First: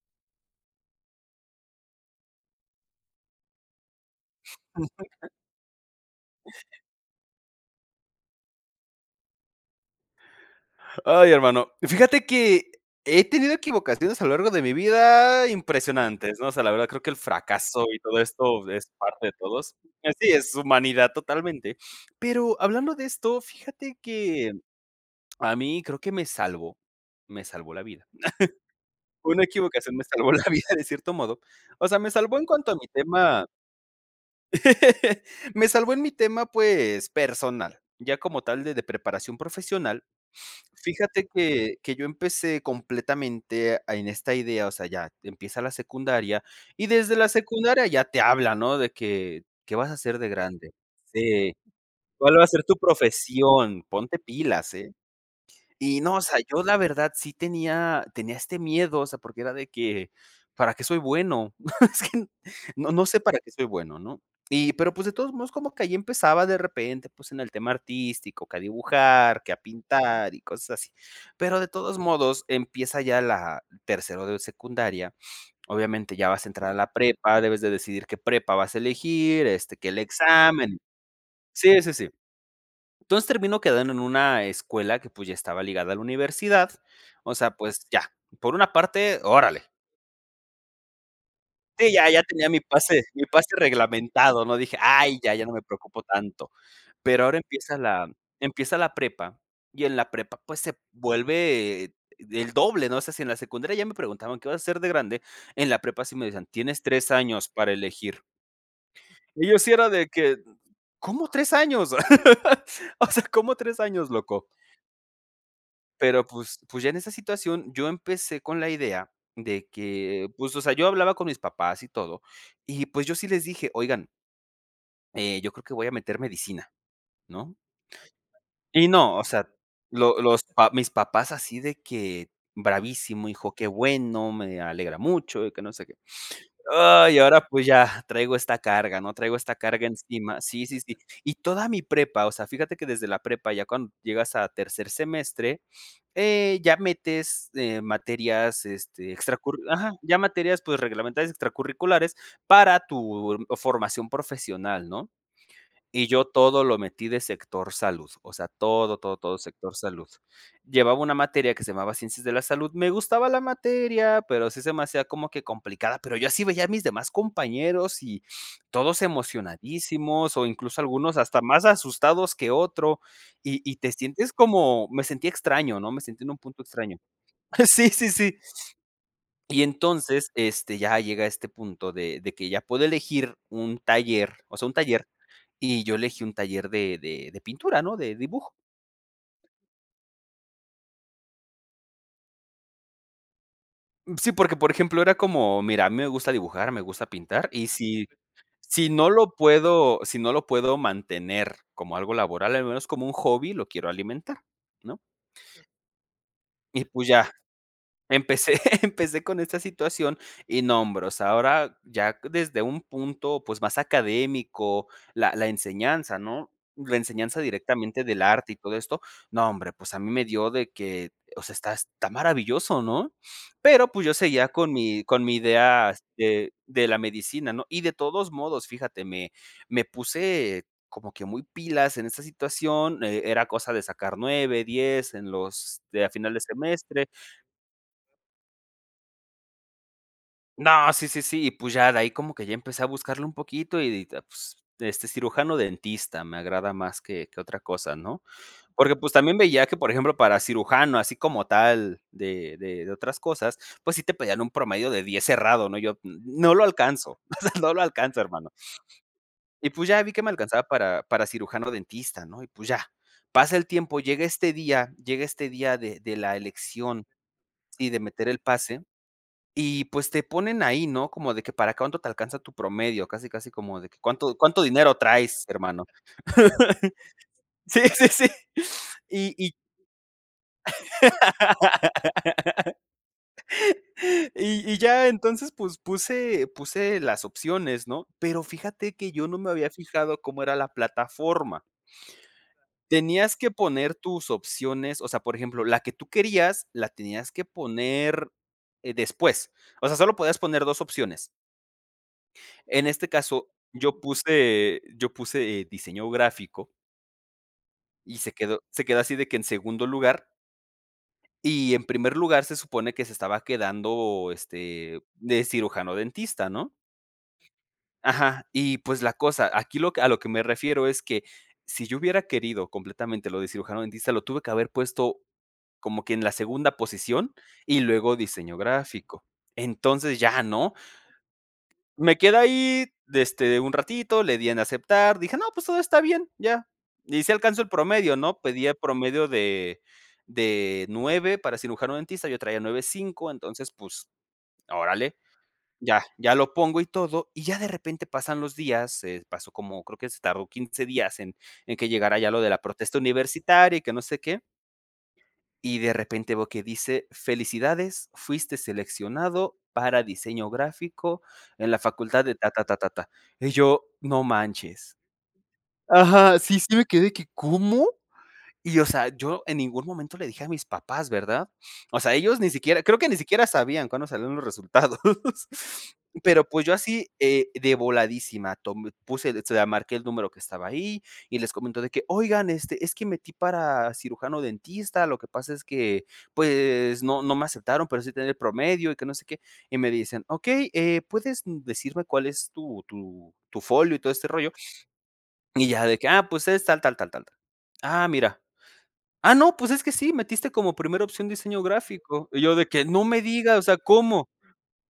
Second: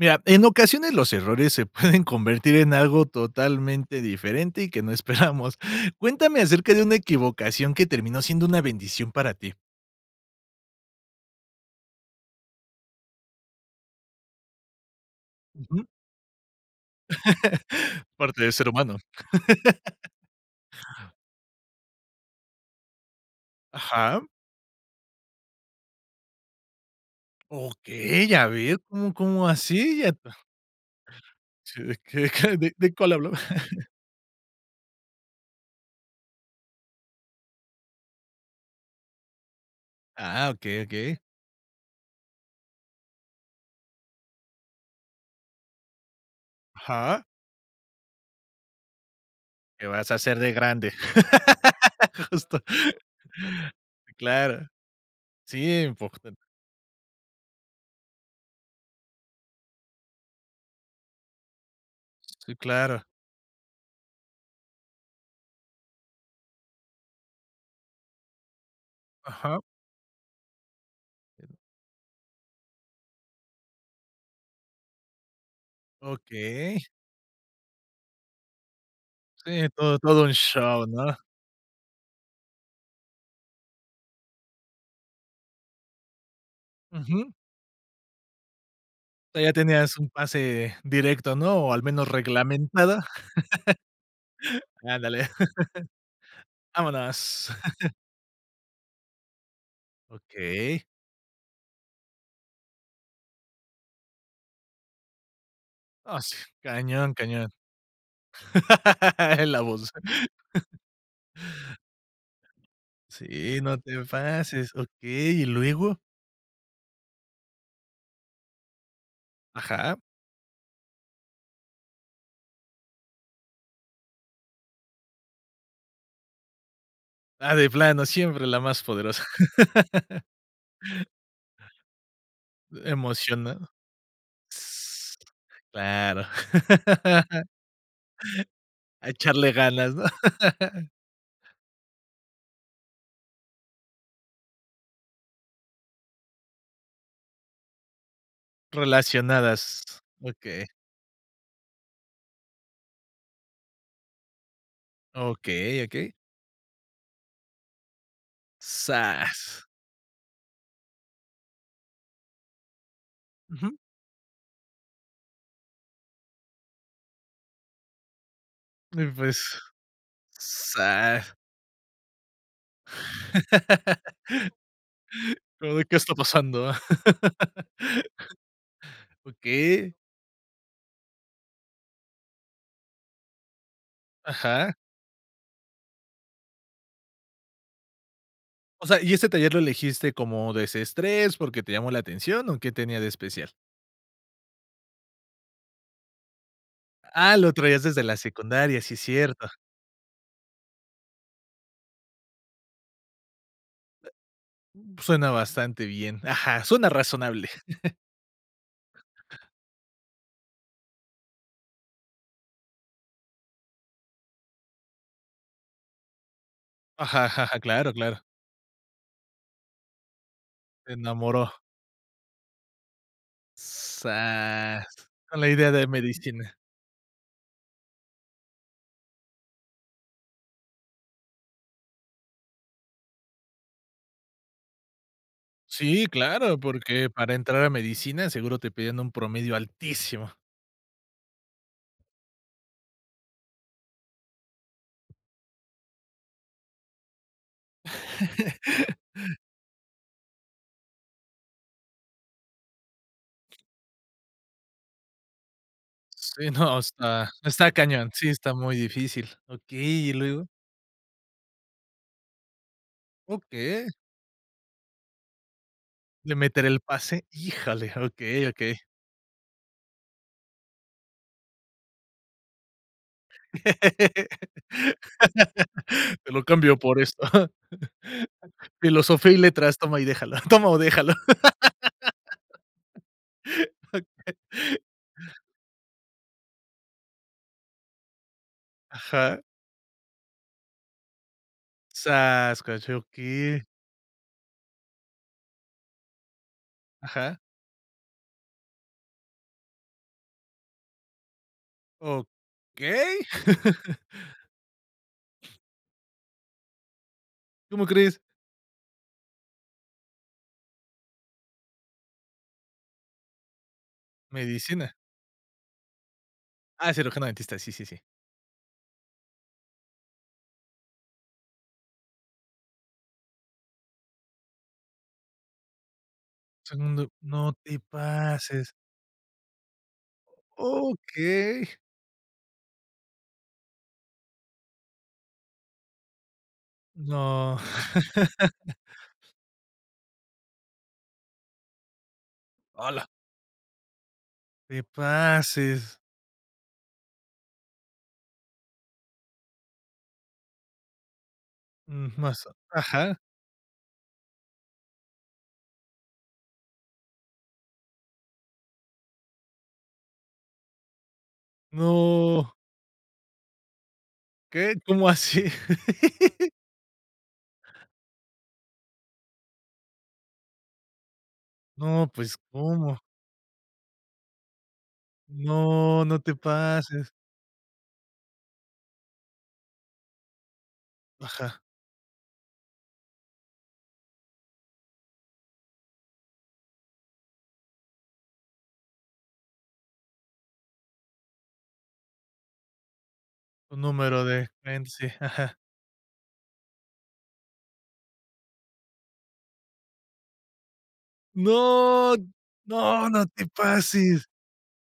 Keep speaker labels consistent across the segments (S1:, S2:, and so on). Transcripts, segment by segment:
S1: Mira, en ocasiones los errores se pueden convertir en algo totalmente diferente y que no esperamos, Cuéntame acerca de una equivocación que terminó siendo una bendición para ti.
S2: Ay, hermano, fíjate que he tenido equivocaciones a lo largo de mi vida
S1: Ujú.
S2: impresionantes, ¿no? O sea, la verdad, creo que el fracaso y todo
S1: Parte de ser
S2: esto es
S1: humano.
S2: parte de todos. Así es, humanidad totalmente. Pero hablando de esto, fíjate
S1: Ajá.
S2: que a mí, creo que me salvó, me salvó la vida.
S1: ¡Okey!, a ver, ¿cómo
S2: Una
S1: cómo
S2: equivocación
S1: así?
S2: me
S1: Ya to
S2: salvó la vida de cierto modo.
S1: Sí,
S2: O
S1: ¿de
S2: sea, me
S1: qué de
S2: salvó en
S1: qué de
S2: cuanto a mi
S1: de cuál habló?
S2: tema me salvó en mi tema, pues, personal, ya como tal de de preparación profesional.
S1: Ah, okey, okey.
S2: Fíjate que que yo empecé completamente a en esta idea. O sea, ya empieza la secundaria, y desde
S1: Ajá.
S2: la secundaria ya te hablan, ¿no?, de que, ¿qué
S1: ¿Qué
S2: vas a
S1: vas a
S2: hacer de
S1: ser de
S2: grande?
S1: grande?
S2: Sí, ¿cuál va a
S1: Justo.
S2: ser tu profesión? Ponte
S1: Claro.
S2: pilas, ¿eh?
S1: Sí,
S2: Y no, o
S1: importan.
S2: sea, yo la verdad, sí tenía tenía este miedo. O sea, porque era de que: "¿Para qué soy bueno?".
S1: Sí,
S2: No
S1: claro.
S2: no sé para qué soy bueno, ¿no? Y, pero pues de todos modos, como que allí empezaba de repente, pues en el tema artístico, que a dibujar, que a
S1: Ajá.
S2: pintar y cosas así.
S1: Pero
S2: Pero de todos modos, empieza ya la tercero de secundaria. Obviamente, ya vas a entrar a la prepa. Debes de decidir qué prepa vas a elegir,
S1: Sí,
S2: este, que el
S1: todo todo un
S2: examen.
S1: show, ¿no?
S2: Sí, sí, sí. Entonces, termino quedando en una escuela que pues, ya estaba ligada a la universidad.
S1: Ujú.
S2: O sea, pues ya, por una parte,
S1: O sea, ya
S2: órale.
S1: tenías un pase directo, ¿no?, o al
S2: Sí,
S1: menos
S2: ya ya tenía mi
S1: reglamentada.
S2: pase, mi pase reglamentado, ¿no? Dije: "Ay,
S1: Ándale.
S2: ya, ya no me preocupo tanto", pero ahora
S1: Vámonos.
S2: empieza la empieza la prepa y en la prepa, pues, se
S1: Okey.
S2: vuelve, eh, el doble, ¿no? O sea, si en la secundaria ya me preguntaban, ¿qué vas a ser de grande?, en la prepa sí
S1: Ah,
S2: me
S1: s
S2: decían: "Tienes 3
S1: Cañón,
S2: años
S1: cañón.
S2: para elegir". Y
S1: En
S2: yo
S1: la
S2: sí era
S1: voz.
S2: de que: "¿Cómo 3 años?". O sea, ¿cómo
S1: Sí, no
S2: 3
S1: te
S2: años, loco?
S1: pases. Okey, ¿y luego?
S2: Pero pues pues, ya en esa situación yo empecé con la idea de
S1: Ajá.
S2: que, pues, o sea, yo hablaba con mis papás y todo, y pues, yo sí les dije: "Oigan". Eh, yo creo que voy a meter medicina,
S1: Ah,
S2: ¿no?
S1: de plano, siempre la más
S2: Y no,
S1: poderosa.
S2: o sea, lo los pa mis papás así de que: "Bravísimo hijo, qué
S1: Emocionado.
S2: bueno, me alegra
S1: S
S2: mucho, y que no sé qué".
S1: claro.
S2: Ay, y ahora, pues, ya traigo esta carga,
S1: A
S2: ¿no?, traigo
S1: echarle
S2: esta carga
S1: ganas, ¿no?
S2: encima, sí, sí, sí. Y toda mi prepa, o sea, fíjate que desde la prepa ya cuando llegas a tercer semestre, eh, ya metes, eh, materias, este, extracur
S1: Relacionadas,
S2: Ajá, ya materias,
S1: okey.
S2: pues, reglamentarias extracurriculares para tu formación profesional, ¿no?,
S1: Okey,
S2: y
S1: okey.
S2: yo todo lo metí de sector salud, o sea, todo, todo, todo
S1: Zas.
S2: sector salud, llevaba una materia que se llamaba Ciencias de la Salud. Me gustaba la
S1: Ujú.
S2: materia, pero sí se me hacía como que complicada, pero yo así veía a mis demás compañeros y todos
S1: Mm, pues,
S2: emocionadísimos, o incluso algunos
S1: zas.
S2: hasta más asustados que otro, y y te sientes como me sentía
S1: Como
S2: extraño,
S1: de:
S2: ¿no?,
S1: "¿Qué
S2: me
S1: está
S2: sentí en un punto
S1: pasando?".
S2: extraño. Sí, sí, sí y
S1: Okey.
S2: entonces, este, ya llega este punto de de que ya puedo elegir un taller, o sea,
S1: Ajá.
S2: un taller, y yo elegí un taller de de de pintura, ¿no?, de dibujo.
S1: O sea, ¿y este taller lo elegiste como desestrés, porque te llamó la atención, o qué tenía de especial?
S2: Sí, porque, por ejemplo, era como mira, a mí me gusta dibujar. Me gusta
S1: Ah,
S2: pintar.
S1: lo
S2: Y
S1: traías desde
S2: si,
S1: la secundaria.
S2: si
S1: Sí, es
S2: no lo
S1: cierto.
S2: puedo si no lo puedo mantener como algo laboral, al menos como un hobby lo quiero alimentar, ¿no?
S1: Suena bastante bien. Ajá.
S2: Y,
S1: Suena
S2: pues, ya.
S1: razonable.
S2: Empecé empecé con esta situación, y nombros. Ahora ya desde un punto, pues, más académico, la la enseñanza, ¿no?, la
S1: Ajá,
S2: enseñanza
S1: ajá, ajá, claro,
S2: directamente
S1: claro.
S2: del arte y todo esto. No, hombre, pues, a mí me dio de
S1: Te
S2: que, o
S1: enamoró.
S2: sea, está está maravilloso, ¿no? Pero, pues, yo seguía con
S1: Zas,
S2: mi con mi
S1: con la idea de
S2: idea, este,
S1: medicina.
S2: de la medicina, ¿no? Y de todos modos, fíjate, me me puse como que muy pilas en esta situación. Eh, era cosa de sacar 9, 10 en los de
S1: Sí,
S2: a final de
S1: claro,
S2: semestre
S1: porque para entrar a medicina seguro te piden un promedio altísimo.
S2: No, sí, sí, sí, y, pues, ya de ahí como que ya empecé a buscarle un poquito y, ah, pues, este, cirujano dentista me agrada más que que otra cosa, ¿no? Porque, pues, también veía que, por ejemplo, para cirujano, así como tal de de de otras cosas, pues, sí te pedían un promedio de 10 cerrado, ¿no?, yo
S1: Sí,
S2: no lo
S1: no
S2: alcanzo.
S1: está está
S2: No lo
S1: cañón.
S2: alcanzo,
S1: Sí, está
S2: hermano.
S1: muy difícil.
S2: Y, pues, ya
S1: Okey, ¿y
S2: vi que me
S1: luego?
S2: alcanzaba para para cirujano dentista, ¿no? Y, pues, ya pasa el
S1: Okey.
S2: tiempo. Llega este día, llega este día de de
S1: Le
S2: la
S1: meteré el
S2: elección
S1: pase.
S2: y
S1: Híjale.
S2: de meter el
S1: Okey, okey.
S2: pase. Y, pues, te ponen ahí, ¿no? Como de que para cuánto te alcanza tu promedio. Casi, casi como de que, ¿cuánto cuánto dinero traes, hermano?
S1: Te lo cambio por esto.
S2: Sí, sí, sí,
S1: Filosofía
S2: y
S1: y
S2: y
S1: letras. Toma y déjalo. Toma o déjalo. Okey.
S2: Y y ya. Entonces, pues, puse puse las opciones, ¿no? Pero fíjate que yo no
S1: Ajá.
S2: me había fijado cómo era la plataforma.
S1: zas,
S2: Tenías que
S1: [unintelligible]
S2: poner tus opciones. O sea, por ejemplo, la que tú querías la tenías
S1: Ajá.
S2: que poner, eh, después. O sea, solo podías poner 2 opciones. En este
S1: ¿Okey?
S2: caso, yo puse yo puse, eh, diseño gráfico
S1: ¿Cómo
S2: y
S1: crees?
S2: se quedó se quedó así de que en segundo lugar y en primer lugar, se supone que se estaba quedando,
S1: ¿Medicina?
S2: este, de cirujano dentista, ¿no?
S1: Ah, cirujano dentista. Sí, sí, sí.
S2: Ajá, y, pues, la cosa aquí lo que a lo que me refiero es que si yo hubiera querido completamente lo de cirujano dentista, lo tuve que haber puesto como que en la segunda
S1: Segundo,
S2: posición,
S1: no te
S2: y luego diseño
S1: pases.
S2: gráfico. Entonces, ya, ¿no?
S1: Okey.
S2: Me quedé ahí, este, un ratito, le di en aceptar, dije no, pues, todo está bien, ya, y si
S1: No.
S2: alcanzo el promedio, ¿no? Pedía el promedio de de 9 para cirujano dentista, yo traía nueve
S1: ¡Hala!
S2: cinco. Entonces, pues,
S1: Te
S2: órale,
S1: pases.
S2: ya ya lo pongo y todo, y ya de repente pasan los días, eh, pasó como creo que se tardó 15 días en en que
S1: Ujú,
S2: llegara ya lo de
S1: maso,
S2: la protesta
S1: ajá.
S2: universitaria y que no sé qué. Y de repente veo que dice felicidades, fuiste seleccionado para diseño gráfico en la facultad de
S1: No.
S2: Ta, ta, ta, ta, ta y yo: "No
S1: ¿Qué?
S2: manches".
S1: ¿Cómo así?
S2: Ajá, sí, sí, me quedé ¿que cómo? Y, o sea, yo en ningún momento le dije a mis papás, ¿verdad? O
S1: No,
S2: sea,
S1: pues,
S2: ellos ni siquiera creo
S1: ¿cómo?
S2: que ni siquiera sabían cuándo salieron los resultados.
S1: No, no te
S2: Pero, pues, yo así
S1: pases.
S2: eh, de voladísima, tom puse, [unintelligible] marqué el número que estaba ahí, y les
S1: Ajá.
S2: comentó de que: "Oigan, este, es que metí para cirujano dentista, lo que pasa es que, pues, no no me aceptaron, pero sí tenía el promedio, y que no sé qué", y me dicen: "Okey, eh, ¿puedes decirme cuál es tu tu tu
S1: Un
S2: folio y todo
S1: número
S2: este
S1: de
S2: rollo"
S1: cliente, sí, ajá.
S2: y ya de que ah, pues, es tal tal tal tal ah mira: "Ah, no, pues, es que sí, metiste como primera opción diseño
S1: No,
S2: gráfico", y yo de que: "No
S1: no,
S2: me
S1: no te
S2: diga, o sea, ¿cómo?
S1: pases.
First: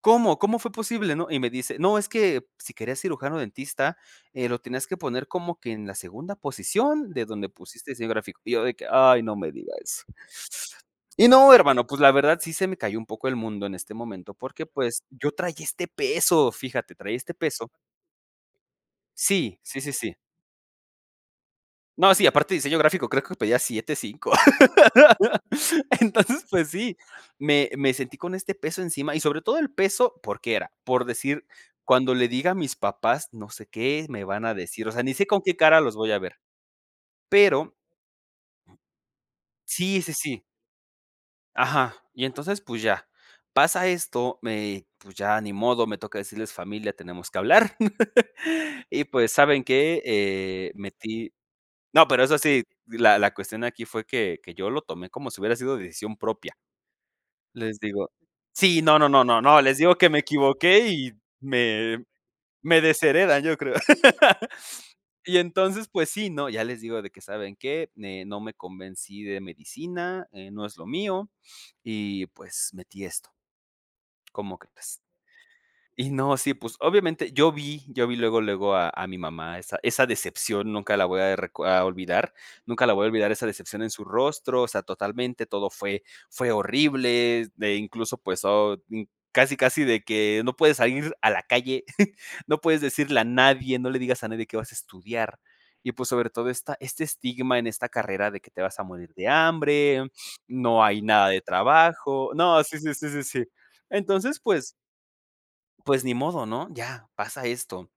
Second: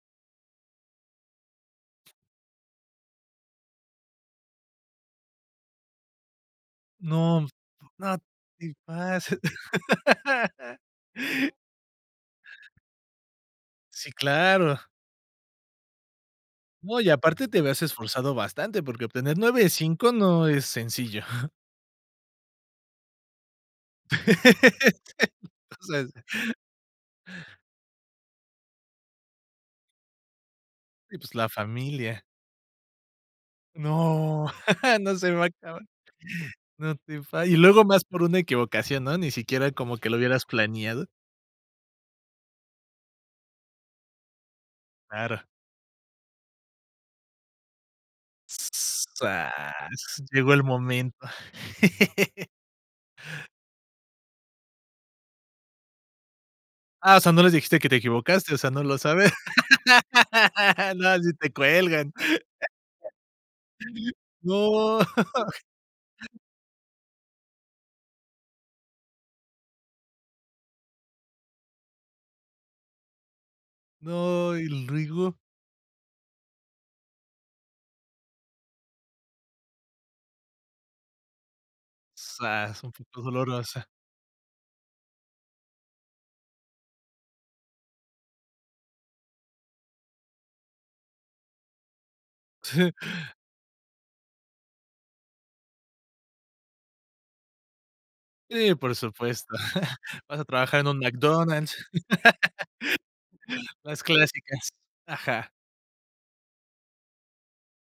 S2: ¿Cómo cómo fue posible, no?" Y me dice: "No, es que si querías cirujano dentista, eh, lo tenías que poner como que en la segunda posición de
S1: No,
S2: donde pusiste diseño
S1: no
S2: gráfico", y yo de
S1: te
S2: que: "Ay, no
S1: pases.
S2: me digas". Y no, hermano, pues, la verdad sí, se me cayó un poco el mundo en este
S1: Sí,
S2: momento porque,
S1: claro.
S2: pues, yo traía este peso, fíjate,
S1: No, y
S2: traía este
S1: aparte te
S2: peso
S1: habías esforzado bastante porque obtener
S2: Sí,
S1: nueve
S2: sí, sí,
S1: cinco
S2: sí.
S1: no es sencillo.
S2: No, sí, aparte de diseño gráfico, creo que pedía 7.5,
S1: No seas.
S2: entonces pues sí, me me sentí con este peso encima y sobre todo el peso, ¿por qué era? Por
S1: Sí, pues,
S2: decir
S1: la
S2: cuando
S1: familia.
S2: le diga a mis papás, no sé qué me van
S1: No,
S2: a decir. O sea, ni
S1: no
S2: sé
S1: se
S2: con
S1: va a
S2: qué cara
S1: acabar.
S2: los voy a ver.
S1: No te pa y
S2: Pero
S1: luego más por una equivocación, ¿no? Ni siquiera como
S2: Sí,
S1: que
S2: sí,
S1: lo
S2: sí.
S1: hubieras planeado.
S2: Ajá. Y entonces pues ya. Pasa esto, me pues,
S1: Claro.
S2: ya ni modo, me toca decirles: "Familia, tenemos que hablar, y pues, ¿saben qué?
S1: Zas, llegó el
S2: Eh,
S1: momento.
S2: metí" no, pero eso sí, la la cuestión aquí fue que que yo lo tomé como si hubiera sido decisión propia.
S1: Ah, o sea, no les dijiste
S2: Les
S1: que te
S2: digo
S1: equivocaste, o sea, no
S2: sí,
S1: lo
S2: no, no, no,
S1: saben.
S2: no. No, les digo que me equivoqué y
S1: No, sí te
S2: me
S1: cuelgan.
S2: me desheredan, yo creo.
S1: No.
S2: Y entonces pues sí, ¿no?, ya les digo de que: "¿Saben qué?, eh, no me convencí de medicina, eh, no es lo mío y pues, metí esto".
S1: No,
S2: ¿Cómo
S1: ¿y
S2: crees?
S1: luego?
S2: Y no, sí, pues obviamente yo vi yo vi luego luego a a mi mamá, esa esa decepción nunca la voy a reco a olvidar,
S1: Zas,
S2: nunca
S1: un
S2: la voy a
S1: poco
S2: olvidar esa decepción
S1: dolorosa.
S2: en su rostro, o sea, totalmente todo fue fue horrible, eh, incluso pues oh, casi casi de que no puedes salir a la calle. No puedes decirle a nadie, no le digas a nadie qué vas a estudiar y pues, sobre todo esta este estigma en esta carrera de que te
S1: Sí,
S2: vas a
S1: por
S2: morir de
S1: supuesto.
S2: hambre,
S1: Vas a trabajar
S2: no
S1: en un
S2: hay nada de
S1: McDonald's.
S2: trabajo. No, sí, sí, sí, sí, sí.
S1: Las
S2: Entonces,
S1: clásicas.
S2: pues
S1: Ajá.
S2: Pues ni modo, ¿no? Ya pasa esto,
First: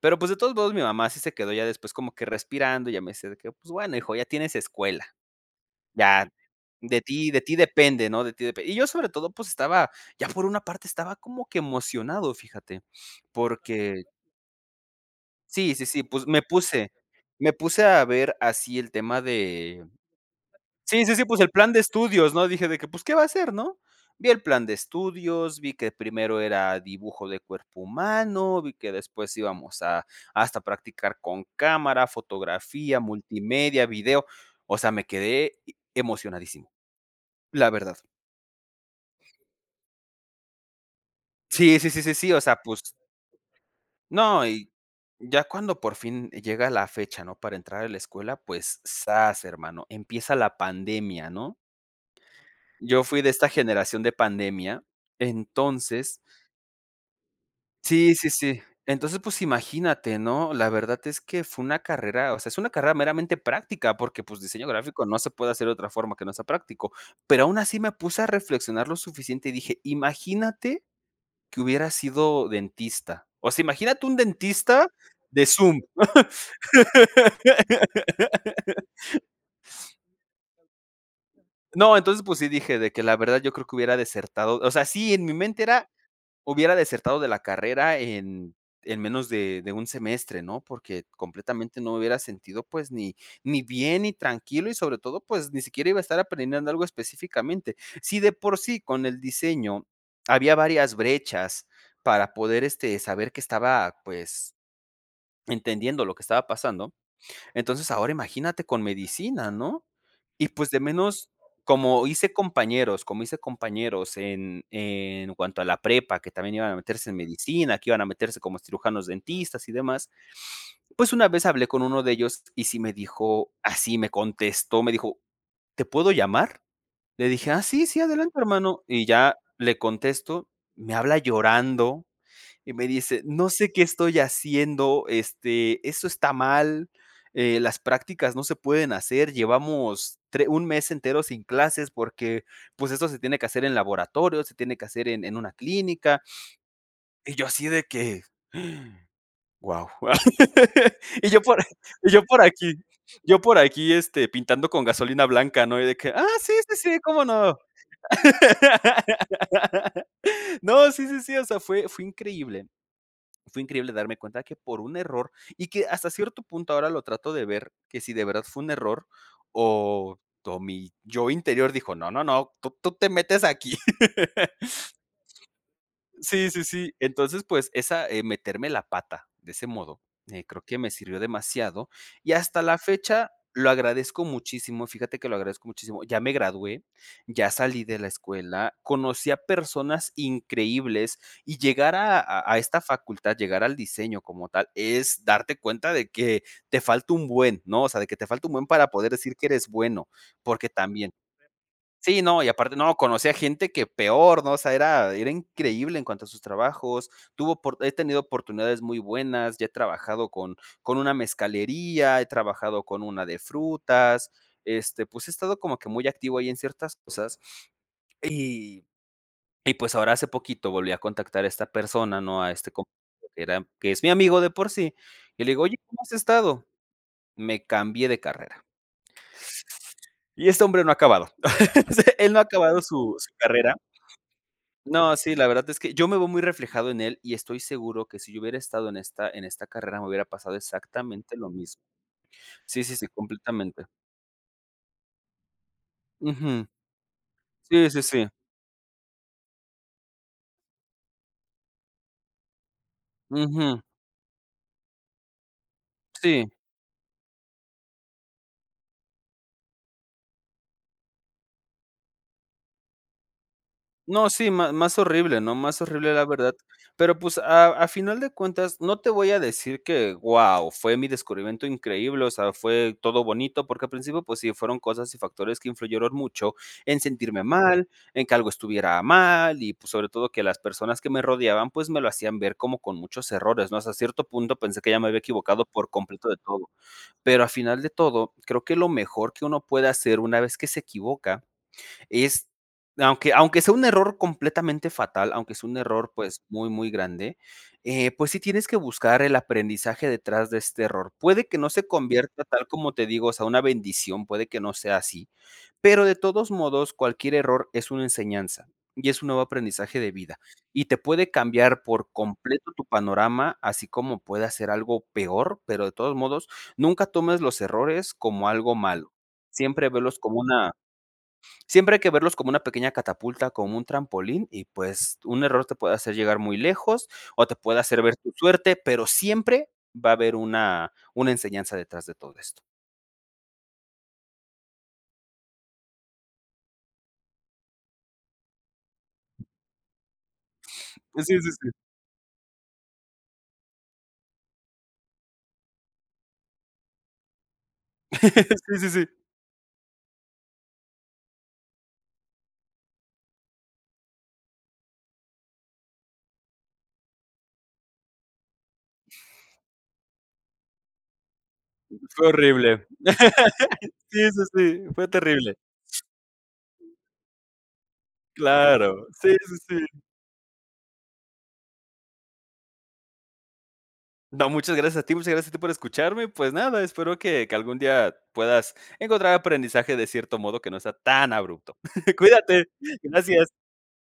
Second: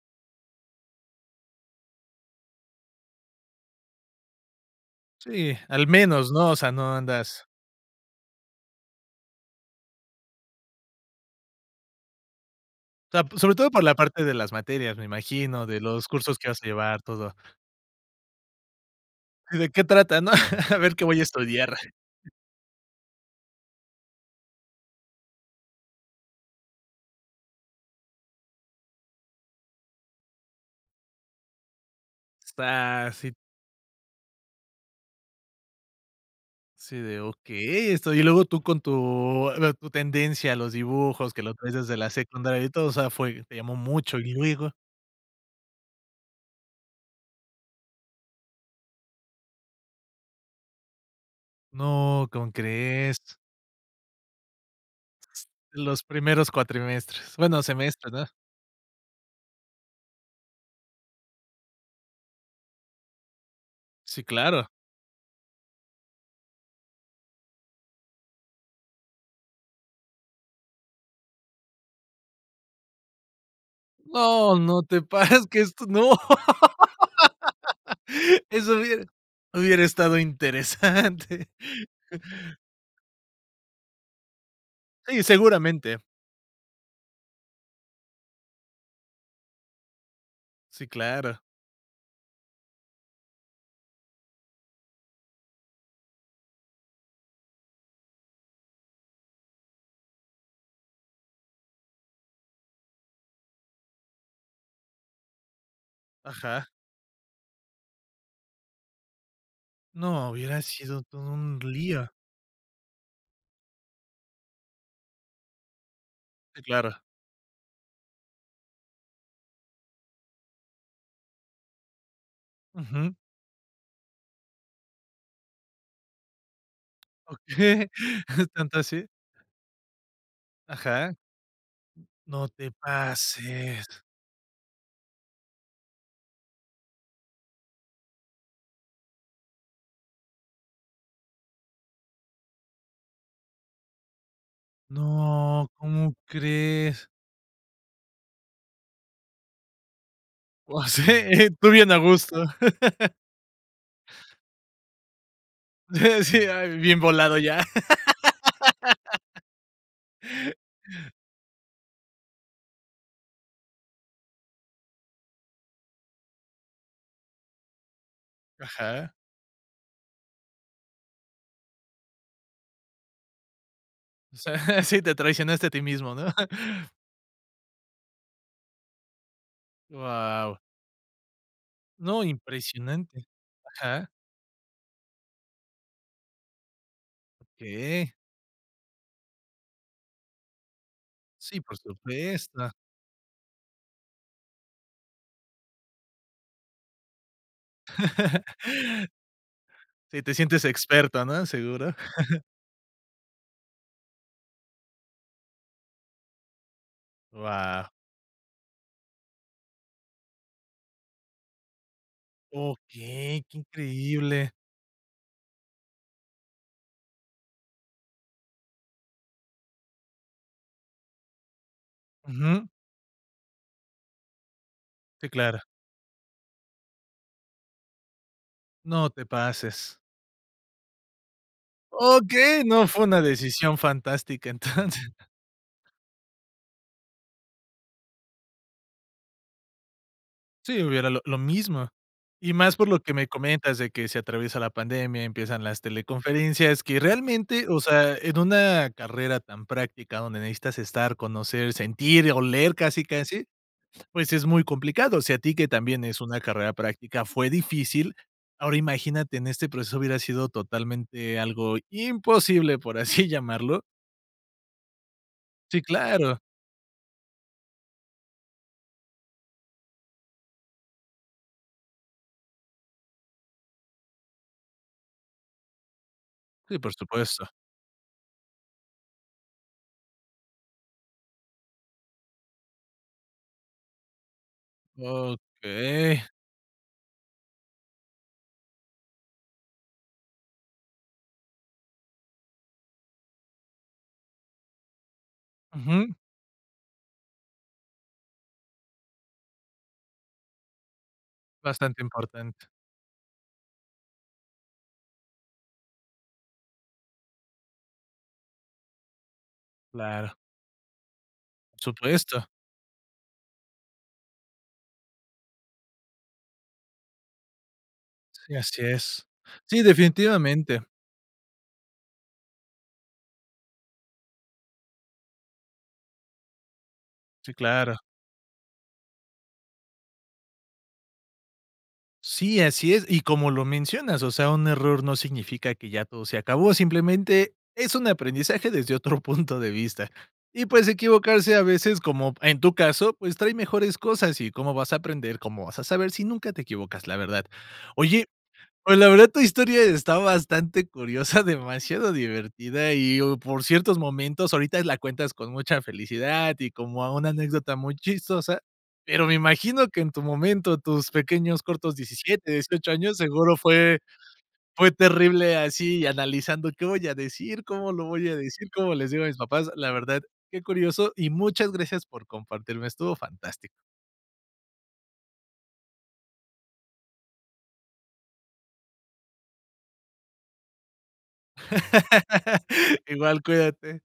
S2: pero, pues, de todos modos, mi mamá sí se quedó ya después como que respirando y ya me dice que "pues bueno, hijo, ya tienes escuela".
S1: Sí, al
S2: Ya,
S1: menos, ¿no? O sea, no
S2: de ti de
S1: andas
S2: ti depende, ¿no? De ti depende "Y yo sobre todo, pues estaba ya, por una parte, estaba como que emocionado, fíjate,
S1: O sea, sobre todo por la
S2: porque
S1: parte de las materias, me imagino,
S2: Sí,
S1: de
S2: sí, sí.
S1: los
S2: Pues
S1: cursos
S2: me
S1: que vas a
S2: puse
S1: llevar todo
S2: me puse a ver así el tema
S1: Y, ¿de qué
S2: de
S1: trata, no? A ver qué
S2: Sí, sí,
S1: voy a
S2: sí, pues el plan
S1: estudiar.
S2: de estudios, ¿no? Dije de que: "Pues ¿qué va a ser, no?" Vi el plan de estudios, vi que primero era dibujo de cuerpo humano, vi que después íbamos a hasta a practicar con cámara, fotografía,
S1: Está si
S2: multimedia, video. O sea, me quedé emocionadísimo,
S1: Sí, de
S2: la
S1: okey,
S2: verdad.
S1: esto y luego tú con tu, eh, tu tendencia a los dibujos que lo traes
S2: Sí, sí,
S1: desde
S2: sí,
S1: la
S2: sí, sí. O sea,
S1: secundaria y
S2: pues
S1: todo, o sea, fue te llamó mucho, ¿y
S2: No, y
S1: luego?
S2: ya cuando por fin llega la fecha, ¿no?, para entrar a la escuela, pues ¡zas!, hermano, empieza la pandemia, ¿no?
S1: No, ¿cómo
S2: Yo
S1: crees?
S2: fui de esta generación de pandemia,
S1: Los
S2: entonces
S1: primeros cuatrimestres bueno, semestres,
S2: Sí,
S1: ¿no?
S2: sí, sí. Entonces, pues imagínate, ¿no? La verdad es que fue una carrera o sea, es una carrera meramente práctica
S1: Sí,
S2: porque, pues,
S1: claro.
S2: diseño gráfico no se puede hacer de otra forma que no sea práctico, pero aun así me puse a reflexionar lo suficiente y dije: "Imagínate que hubiera sido dentista", o sea, imagínate un
S1: No, no
S2: dentista
S1: te parece
S2: de
S1: que
S2: Zoom.
S1: esto no Eso hubiera hubiera estado interesante.
S2: No. Entonces pues sí, dije de que la verdad, yo creo que hubiera desertado O sea, sí,
S1: Sí,
S2: en mi mente era
S1: seguramente.
S2: hubiera desertado de la carrera en en menos de de un semestre, ¿no?
S1: Sí,
S2: Porque
S1: claro.
S2: completamente no hubiera sentido, pues ni ni bien, ni tranquilo y sobre todo, pues ni siquiera iba a estar aprendiendo algo específicamente. Si de por sí con el diseño había varias brechas para poder este saber que estaba, pues entendiendo lo que estaba
S1: Ajá.
S2: pasando. Entonces ahora imagínate con medicina, ¿no?
S1: No,
S2: Y
S1: hubiera
S2: pues de
S1: sido
S2: menos
S1: todo un
S2: como
S1: lío.
S2: hice compañeros, como hice compañeros en en cuanto a la prepa, que también
S1: Sí,
S2: iban a
S1: claro.
S2: meterse en medicina, que iban a meterse como cirujanos dentistas y demás, pues una vez hablé con 1 de ellos y sí me
S1: Ujú.
S2: dijo así, me contestó, me dijo: "¿Te puedo llamar?" Le dije: "Ah, sí,
S1: Okey,
S2: sí, adelante,
S1: ¿tanto
S2: hermano" y
S1: así?
S2: ya le contesto. Me
S1: Ajá.
S2: habla llorando
S1: No te
S2: y me dice: "No sé qué
S1: pases.
S2: estoy haciendo. Este, eso está mal, eh las prácticas no se pueden hacer, llevamos tre 1 mes entero sin clases, porque pues eso se tiene que hacer en laboratorio, se tiene que hacer en en una
S1: No, ¿cómo
S2: clínica",
S1: crees?
S2: y yo así de que Guau
S1: O se
S2: y yo
S1: eh,
S2: por a
S1: tú bien a
S2: y yo
S1: gusto.
S2: por aquí yo por aquí, este, pintando con gasolina blanca, ¿no? De que:
S1: Eh,
S2: "Ah,
S1: sí,
S2: sí,
S1: ah,
S2: sí,
S1: bien
S2: sí, cómo,
S1: volado
S2: ¿no?"
S1: ya.
S2: No, sí, sí, sí. O sea, fue fue increíble fue increíble darme cuenta de que por un error, y que hasta cierto punto ahora lo trato de ver que si de verdad fue un error,
S1: Ajá.
S2: o todo mi yo interior dijo: "No, no, no, tú tú te metes aquí."
S1: O sea, sí, te traicionaste a ti mismo, ¿no?
S2: Sí, sí, sí. Entonces pues esa, eh, meterme la pata de ese modo, eh,
S1: Guau.
S2: creo que me sirvió demasiado,
S1: No,
S2: y hasta la
S1: impresionante.
S2: fecha lo
S1: Ajá.
S2: agradezco muchísimo, fíjate que lo agradezco muchísimo. Ya me gradué, ya salí de la
S1: Okey.
S2: escuela, conocí a personas increíbles, y
S1: Sí, por
S2: llegar a a a
S1: supuesto.
S2: esta facultad, llegar al diseño como tal es darte cuenta de que te falta un buen, ¿no? O sea, de que te falta un buen para poder decir que eres bueno,
S1: Si te sientes
S2: porque también
S1: experto, ¿no? seguro.
S2: Sí, no, y aparte no conocí a gente que peor, ¿no? O sea, era era increíble en cuanto a sus trabajos, tuvo oport
S1: Wao.
S2: he tenido oportunidades muy buenas, ya he trabajado con con una mezcalería, he trabajado con una de
S1: Okey, qué
S2: frutas,
S1: increíble.
S2: este, pues he estado como que muy activo ahí en ciertas cosas y y pues ahora hace poquito volví a contactar a esta persona, no a
S1: Ujú.
S2: este que era que es mi amigo de por sí,
S1: Sí,
S2: y le
S1: claro.
S2: digo: "Oye, ¿cómo has estado?", "Me cambié de carrera".
S1: No te pases.
S2: Y este hombre no ha acabado. Él no ha
S1: Okey,
S2: acabado
S1: no, fue
S2: su
S1: una
S2: su carrera.
S1: decisión fantástica entonces.
S2: No, sí, la verdad es que yo me veo muy reflejado en él y estoy seguro que si yo hubiera estado en esta en esta carrera me hubiera pasado
S1: Sí, hubiera lo
S2: exactamente
S1: lo
S2: lo mismo.
S1: mismo, y más
S2: Sí,
S1: por
S2: sí,
S1: lo
S2: sí,
S1: que me comentas
S2: completamente.
S1: de que se atraviesa la pandemia, empiezan las
S2: Ujú.
S1: teleconferencias, que realmente, o
S2: Sí, sí,
S1: sea,
S2: sí.
S1: en una carrera tan práctica donde necesitas estar, conocer, sentir, o leer casi, casi,
S2: Ujú.
S1: pues es muy complicado. O sea, a ti, que también es una
S2: Sí.
S1: carrera práctica, fue difícil, ahora imagínate, en este proceso hubiera sido totalmente algo imposible, por así llamarlo
S2: No, sí, ma más horrible, ¿no?, más
S1: Sí,
S2: horrible, la
S1: claro.
S2: verdad, pero pues a a final de cuentas, no te voy a decir que guau, fue mi descubrimiento increíble, o sea, fue todo bonito porque al principio, pues sí, fueron cosas y factores que influyeron mucho
S1: Sí, por
S2: en
S1: supuesto.
S2: sentirme mal, en que algo estuviera mal, y pues, sobre todo que las personas que me rodeaban, pues me lo hacían ver como con muchos errores, ¿no? Hasta cierto punto, pensé que ya me había equivocado por
S1: Okey.
S2: completo de todo. Pero a final de todo, creo que lo mejor que uno puede hacer una vez que se equivoca, es, aunque aunque sea un error completamente fatal, aunque sea un error,
S1: Ujú.
S2: pues muy, muy grande, eh, pues sí, tienes que buscar el aprendizaje detrás de este error. Puede que no se
S1: Bastante
S2: convierta
S1: importante.
S2: tal como te digo, o sea una bendición, puede que no sea así, pero de todos modos, cualquier error es una enseñanza y es un nuevo aprendizaje de
S1: Claro.
S2: vida, y te puede cambiar por
S1: Supuesto.
S2: completo tu panorama, así como pueda ser algo peor. Pero de todos modos, nunca tomes los errores como
S1: Sí,
S2: algo
S1: así
S2: malo.
S1: es. Sí,
S2: Siempre velos como una
S1: definitivamente.
S2: siempre hay que verlos como una pequeña catapulta, como un trampolín y, pues, un error te puede hacer llegar muy lejos o
S1: Sí,
S2: te puede
S1: claro.
S2: hacer ver tu suerte, pero siempre va a haber una una enseñanza detrás de todo
S1: Sí,
S2: esto.
S1: así es, y como lo mencionas, o sea, un error no significa que ya todo se acabó, simplemente es un aprendizaje desde otro punto de vista, y, pues,
S2: Sí, sí,
S1: equivocarse, a
S2: sí.
S1: veces como en tu caso, pues trae mejores cosas. ¿Y cómo vas a aprender, cómo vas a saber si nunca te equivocas? La verdad. Oye,
S2: Sí, sí,
S1: pues, la
S2: sí.
S1: verdad, tu historia está bastante curiosa, demasiado divertida y, oh, por ciertos momentos, ahorita la cuentas con mucha felicidad y como a una anécdota muy chistosa. Pero me imagino que en tu momento, tus pequeños cortos
S2: Fue
S1: diecisiete,
S2: horrible.
S1: dieciocho años, seguro fue
S2: Sí, sí, sí,
S1: fue
S2: fue
S1: terrible,
S2: terrible.
S1: así analizando: "¿Qué voy a decir? ¿Cómo lo voy a decir? ¿Cómo
S2: Claro.
S1: les digo a
S2: Sí,
S1: mis
S2: sí,
S1: papás?". La
S2: sí.
S1: verdad, qué curioso, y muchas gracias por compartirme, estuvo fantástico.
S2: No, muchas gracias a ti muchas gracias a ti por escucharme. Pues nada, espero que que algún día puedas encontrar aprendizaje de cierto modo que no sea tan abrupto. Cuídate,
S1: Igual.
S2: gracias.
S1: Cuídate.